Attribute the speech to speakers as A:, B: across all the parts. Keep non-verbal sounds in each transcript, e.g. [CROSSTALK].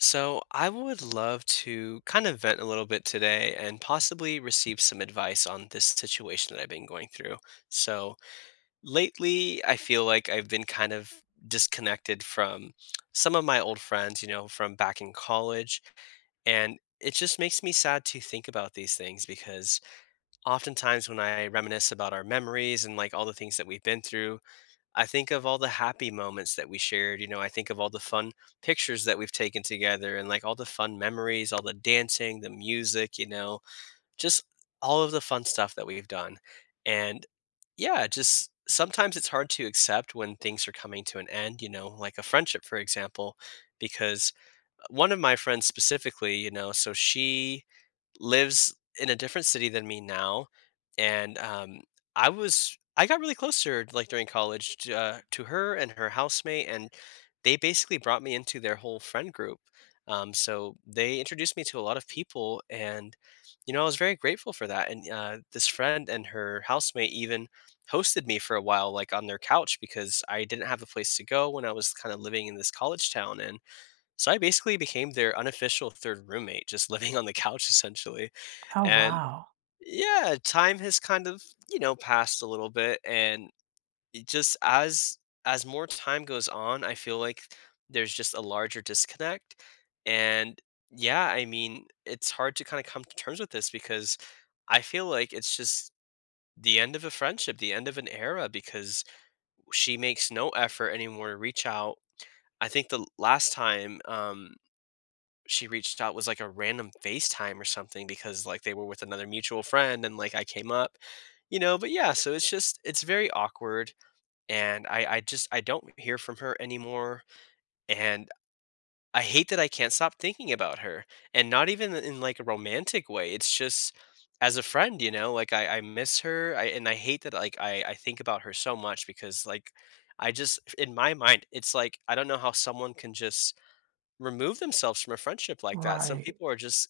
A: So, I would love to kind of vent a little bit today and possibly receive some advice on this situation that I've been going through. So, lately, I feel like I've been kind of disconnected from some of my old friends, you know, from back in college. And it just makes me sad to think about these things because oftentimes when I reminisce about our memories and like all the things that we've been through, I think of all the happy moments that we shared, you know, I think of all the fun pictures that we've taken together and like all the fun memories, all the dancing, the music, you know, just all of the fun stuff that we've done. And yeah, just sometimes it's hard to accept when things are coming to an end, you know, like a friendship, for example, because one of my friends specifically, you know, so she lives in a different city than me now, and, I got really close to her, like, during college to her and her housemate, and they basically brought me into their whole friend group. So they introduced me to a lot of people, and, you know, I was very grateful for that, and, this friend and her housemate even hosted me for a while, like, on their couch because I didn't have a place to go when I was kinda living in this college town, and so I basically became their unofficial third roommate, just living on the couch essentially.
B: Oh,
A: And
B: wow.
A: yeah, time has kind of, you know, passed a little bit and it just as more time goes on, I feel like there's just a larger disconnect. And yeah, I mean, it's hard to kind of come to terms with this because I feel like it's just the end of a friendship, the end of an era because she makes no effort anymore to reach out. I think the last time she reached out was like a random FaceTime or something because like they were with another mutual friend and like I came up, you know, but yeah, so it's very awkward and I don't hear from her anymore and I hate that I can't stop thinking about her and not even in like a romantic way. It's just as a friend, you know, like I miss her and I hate that like I think about her so much because like I just in my mind it's like I don't know how someone can just remove themselves from a friendship like that. Some
B: Right.
A: people are just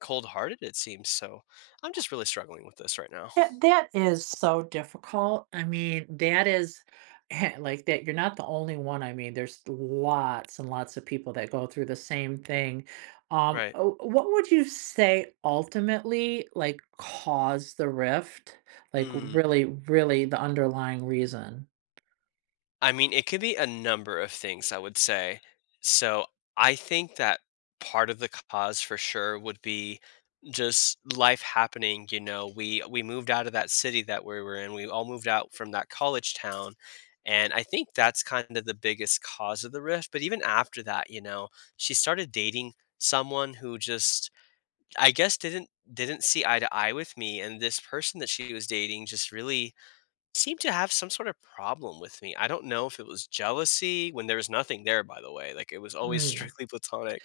A: cold-hearted, it seems, so I'm just really struggling with this right now.
B: That is so difficult. I mean, that is [LAUGHS] like that you're not the only one. I mean, there's lots and lots of people that go through the same thing.
A: Right.
B: Oh, what would you say ultimately like caused the rift? Like
A: Mm.
B: really, really the underlying reason?
A: I mean, it could be a number of things, I would say. So, I think that part of the cause for sure would be just life happening, you know, we moved out of that city that we were in. We all moved out from that college town, and I think that's kind of the biggest cause of the rift, but even after that, you know, she started dating someone who just I guess didn't see eye to eye with me and this person that she was dating just really seemed to have some sort of problem with me. I don't know if it was jealousy when there was nothing there by the way. Like it was always [LAUGHS]
B: Mm.
A: strictly platonic.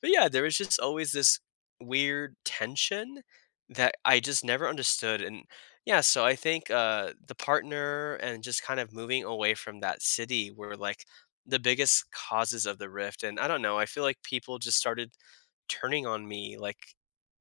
A: But yeah, there was just always this weird tension that I just never understood and yeah, so I think the partner and just kind of moving away from that city were like the biggest causes of the rift and I don't know, I feel like people just started turning on me, like,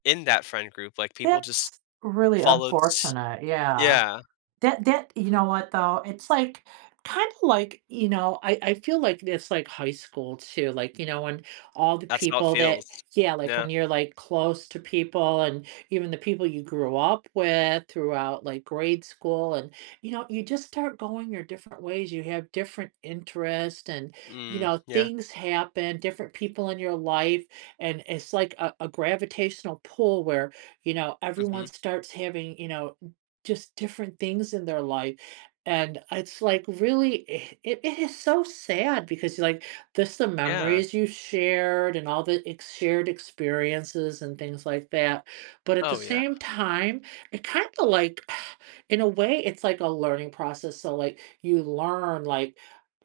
A: in that friend group, like, people just
B: That's really
A: followed s
B: unfortunate. Yeah.
A: Yeah,
B: That that you know what, though? It's kinda like I feel like it's like high school too, like, you know, when all the
A: that's how it
B: people that
A: feels.
B: yeah, like,
A: Yeah.
B: when you're, like, close to people and even the people you grew up with throughout, like, grade school and, you know, you just start going your different ways, you have different interests and, you
A: Mm,
B: know,
A: yeah,
B: things happen, different people in your life, and it's like a gravitational pull where, you know, everyone
A: mhm.
B: starts having, you know, just different things in their life. And it's like really, it it is so sad because like this, the
A: Yeah.
B: memories you shared and all the shared experiences and things like that. But at the
A: Oh, yeah.
B: same time, it kind of like, [SIGHS] in a way, it's like a learning process. So like you learn like,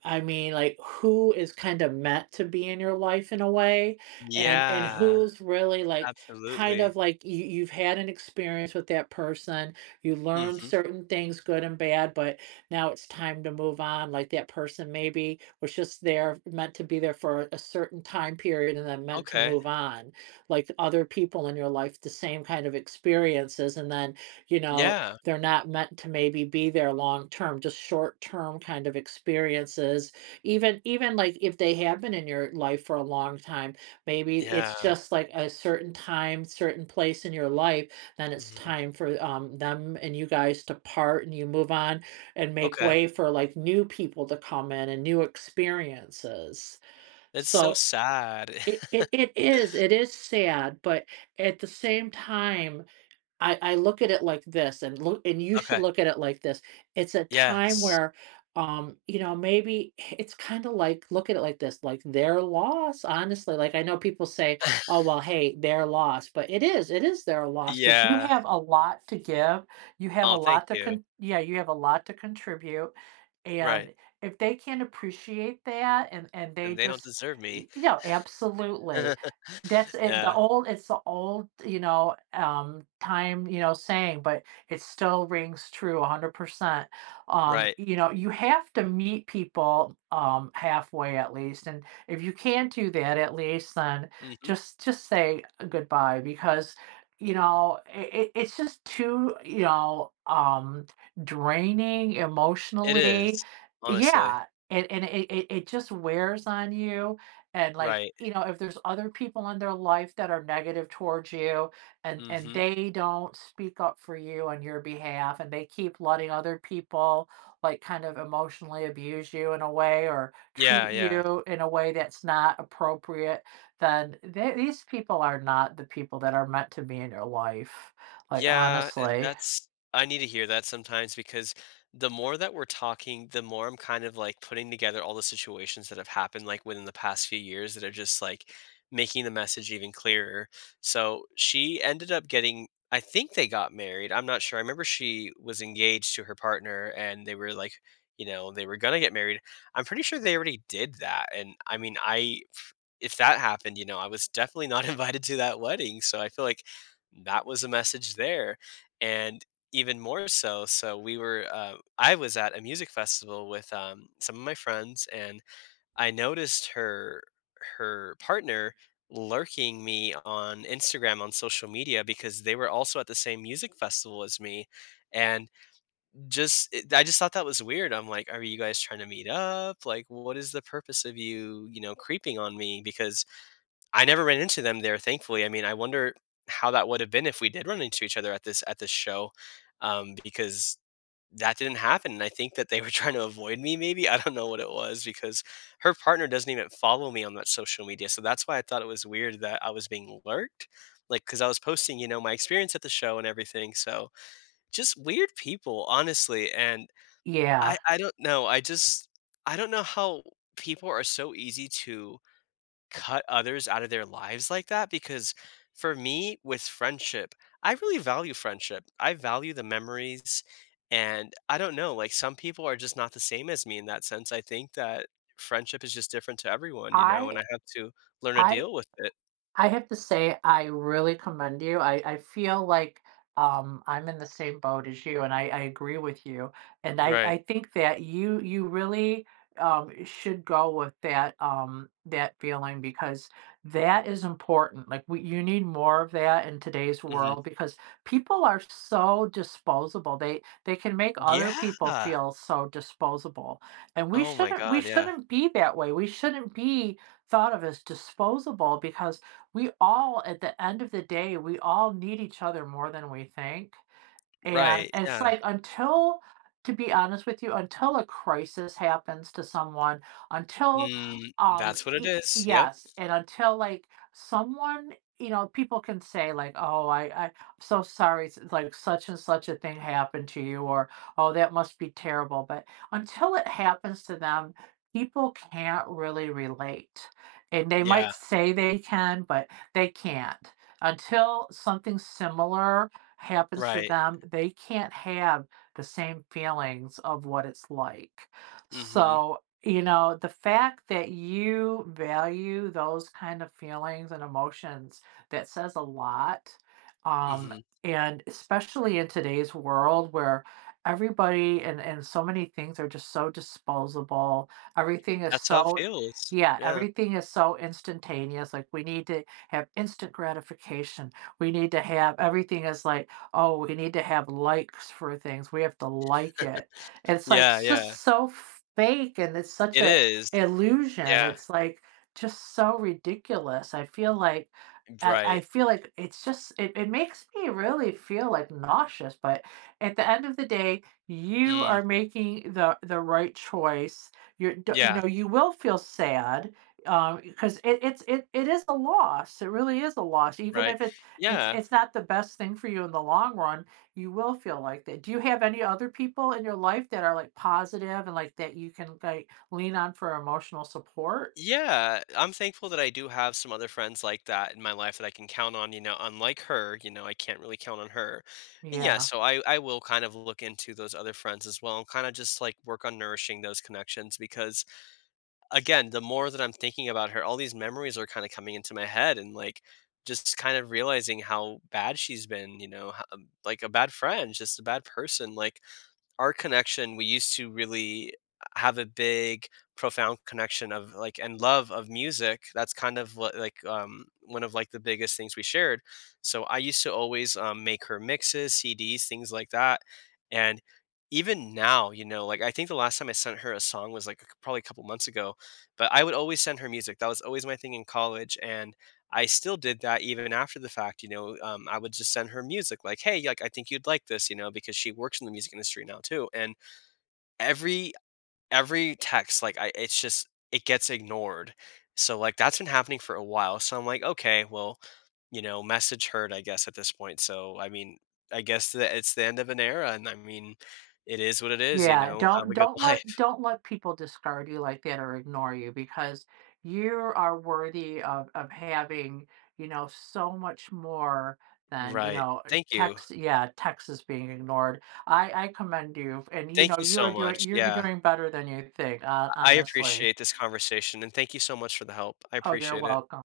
B: I mean, like who is kind of meant to be in your life in a way, and
A: Yeah,
B: who's really like kind
A: absolutely.
B: of like you, you've had an experience with that person you learned
A: Mhm.
B: certain things, good and bad, but now it's time to move on. Like that person maybe was just there, meant to be there for a certain time period and then meant to
A: Okay.
B: move on. Like other people in your life, the same kind of experiences. And then, you know,
A: Yeah.
B: they're not meant to maybe be there long term, just short term kind of experiences. Even like if they have been in your life for a long time, maybe it's
A: Yeah.
B: just like a certain time, certain place in your life then it's
A: Mhm.
B: time for them and you guys to part and you move on and make
A: Okay.
B: way for like new people to come in and new experiences.
A: It's so
B: So
A: sad.
B: it,
A: [LAUGHS]
B: it, it is, it is sad, but at the same time, I look at it like this, and look, and you should
A: Okay.
B: look at it like this. It's a time
A: Yes.
B: where, you know, maybe it's kind of like look at it like this, like their loss. Honestly, like I know people say,
A: [LAUGHS]
B: "Oh, well, hey, their loss," but it is their loss because you
A: Yeah.
B: have a lot to give. You have a
A: Oh, thank
B: lot to
A: you.
B: con. Yeah, you have a lot to contribute, and
A: Right,
B: if they can not appreciate that, and they
A: and they don't
B: just,
A: deserve me.
B: you know, absolutely that's
A: [LAUGHS]
B: it, the
A: Yeah,
B: old it's the old, you know, time, you know, saying, but it still rings true 100%.
A: right.
B: You know, you have to meet people, halfway at least, and if you can't do that at least, then
A: Mhm.
B: just say goodbye because, you know, it's just too, you know, draining
A: It
B: emotionally.
A: is, honestly.
B: Yeah, and it just wears on you. And like,
A: Right.
B: you know, if there's other people in their life that are negative towards you and
A: Mhm.
B: they don't speak up for you on your behalf and they keep letting other people like kind of emotionally abuse you in a way or
A: Yeah,
B: treat
A: yeah.
B: you in a way that's not appropriate, then they, these people are not the people that are meant to be in your life. Like
A: Yeah, and
B: honestly,
A: that's I need to hear that sometimes because the more that we're talking, the more I'm kind of like putting together all the situations that have happened like within the past few years that are just like making the message even clearer. So she ended up getting I think they got married. I'm not sure. I remember she was engaged to her partner and they were like, you know, they were going to get married. I'm pretty sure they already did that. And I mean, I if that happened, you know, I was definitely not [LAUGHS] invited to that wedding. So I feel like that was a message there and even more so, so we were I was at a music festival with some of my friends and I noticed her partner lurking me on Instagram on social media because they were also at the same music festival as me and just I just thought that was weird, I'm like, are you guys trying to meet up, like, what is the purpose of you you know creeping on me, because I never ran into them there, thankfully. I mean, I wonder how that would have been if we did run into each other at this show, because that didn't happen, and I think that they were [LAUGHS] trying to avoid me maybe, I don't know what it was because her partner doesn't even follow me on that social media, so that's why I thought it was weird that I was being lurked, like because I was posting, you know, my experience at the show and everything, so just weird people, honestly, and
B: yeah.
A: I don't know, I don't know how people are so easy to cut others out of their lives like that because for me with friendship I really value friendship I value the memories and I don't know like some people are just not the same as me in that sense I think that friendship is just different to everyone, you know,
B: I
A: and I have to learn to
B: I
A: deal with it.
B: I have to say I really commend you. I feel like, I'm in the same boat as you, and I agree with you, and I
A: Right.
B: I think that you really, should go with that, that feeling because that is important, like, we you need more of that in today's
A: Hmm.
B: world because people are so disposable, they can make other
A: Yeah.
B: people feel so disposable, and we
A: Oh my
B: shouldn't we
A: god, yeah.
B: shouldn't be that way, we shouldn't be thought of as disposable because we all, at the end of the day, we all need each other more than we think. And
A: Right.
B: and it's
A: Yeah.
B: like until to be honest with you, until a crisis happens to someone, until,
A: mm, that's what it
B: y
A: is. Yep.
B: yes, and until, like, someone you know, people can say, like, "Oh, I'm so sorry, s like, such and such a thing happened to you," or, "Oh, that must be terrible," but until it happens to them, people can't really relate, and they might
A: Yeah.
B: say they can, but they can't. Until something similar happens to
A: Right.
B: them, they can't have the same feelings of what it's like.
A: Mm-hmm.
B: So, you know, the fact that you value those kind of feelings and emotions, that says a lot. Um,
A: Mm-hmm.
B: and especially in today's world where everybody and so many things are just so disposable. Everything is
A: That's how it
B: so,
A: feels.
B: yeah,
A: Yeah,
B: everything is so instantaneous. Like we need to have instant gratification. We need to have everything is like, "Oh, we need to have likes for things, we have to like it." And it's like,
A: yeah,
B: it's just
A: yeah.
B: so fake, and it's such
A: It
B: a
A: is.
B: illusion,
A: Yeah,
B: it's, like, just so ridiculous, I feel like I
A: right.
B: feel like it's just it it makes me really feel, like, nauseous, but at the end of the day, you
A: Mm,
B: are making the right choice, you're d you
A: yeah,
B: know, you will feel sad, because it is a loss, it really is a loss, even
A: right.
B: if it's it's
A: Yeah,
B: it's not the best thing for you in the long run, you will feel like that. Do you have any other people in your life that are, like, positive and, like, that you can, like, lean on for emotional support?
A: yeah, I'm thankful that I do have some other friends like that in my life that I can count on, you know, unlike her, you know, I can't really count on her. And yeah,
B: Yeah.
A: so I will kind of look into those other friends as well and kind of just like work on nourishing those connections because again, the more that I'm thinking about her, all these memories are kind of coming into my head and like just kind of realizing how bad she's been, you know, how, like a bad friend, just a bad person. Like our connection we used to really have a big profound connection of like and love of music, that's kind of what like one of like the biggest things we shared, so I used to always make her mixes, CDs, things like that, and even now you know like I think the last time I sent her a song was like probably a couple months ago but I would always send her music, that was always my thing in college, and I still did that even after the fact, you know, I would just send her music like, "Hey, like, I think you'd like this," you know, because she works in the music industry now too, and every every text, like, I it's just it gets ignored. So, like, that's been happening for a while, so I'm like, "Okay, well, you know, message heard, I guess, at this point." So, I mean, I guess that it's the end of an era, and I mean, it is what it is, you
B: Yeah,
A: know, have
B: don't
A: a good
B: don't
A: [LAUGHS]
B: let
A: life.
B: don't let people discard you like that or ignore you because you are worthy of having, you know, so much more than, you
A: Right.
B: know,
A: Thank you.
B: text yeah, text is being ignored. I commend you, and, you
A: Thank
B: know,
A: you
B: you are
A: so
B: doing
A: much.
B: you're
A: Yeah.
B: doing better than you think,
A: I
B: honestly.
A: appreciate this conversation and thank you so much for the help. I
B: Oh, you're
A: appreciate it.
B: welcome.